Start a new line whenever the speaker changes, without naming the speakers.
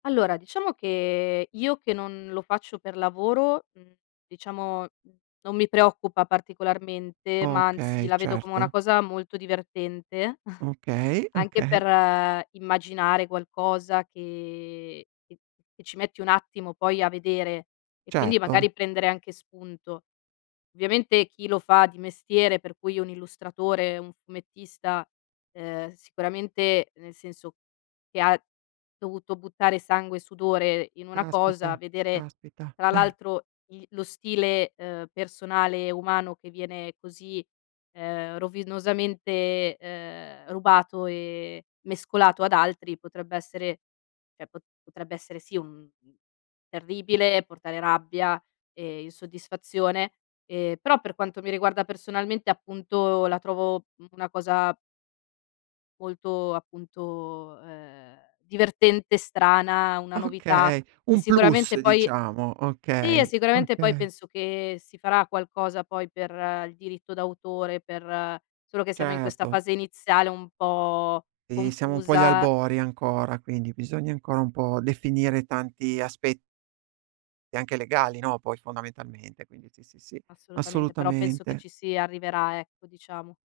Allora, diciamo che io che non lo faccio per lavoro, mhmm, diciamo, mhmm, non mi preoccupa particolarmente, ma anzi
Okay,
la vedo come una
certo.
cosa molto divertente,
Okay,
anche
okay.
per immaginare qualcosa che che che ci metti un attimo poi a vedere, e quindi
Certo.
magari prendere anche spunto. Ovviamente chi lo fa di mestiere, per cui un illustratore, un fumettista, ehm, sicuramente nel senso che ha dovuto buttare sangue e sudore in una cosa,
Caspita,
vedere
caspita.
tra
Eh.
l'altro i lo stile, uhm, personale e umano che viene così, ehm, rovinosamente, ehm, rubato e mescolato ad altri, potrebbe essere cioè po potrebbe essere sì un uhm, terribile, e portare rabbia e insoddisfazione; ehm, però per quanto mi riguarda personalmente, appunto, la trovo una cosa molto appunto, ehm, divertente, strana, una novità,
Okay,
e
un plus,
sicuramente poi
diciamo,
sì, e
okay,
sicuramente poi
okay.
penso che si farà qualcosa poi per il diritto d'autore, per solo che siamo in questa
Certo.
fase iniziale un po'
Eh, siamo un po' agli
confusa.
albori ancora, quindi bisogna ancora un po' definire tanti aspe e anche legali, no, poi fondamentalmente, quindi sì, sì, sì,
Assolutamente, però penso che
assolutamente.
ci si arriverà, ecco, diciamo.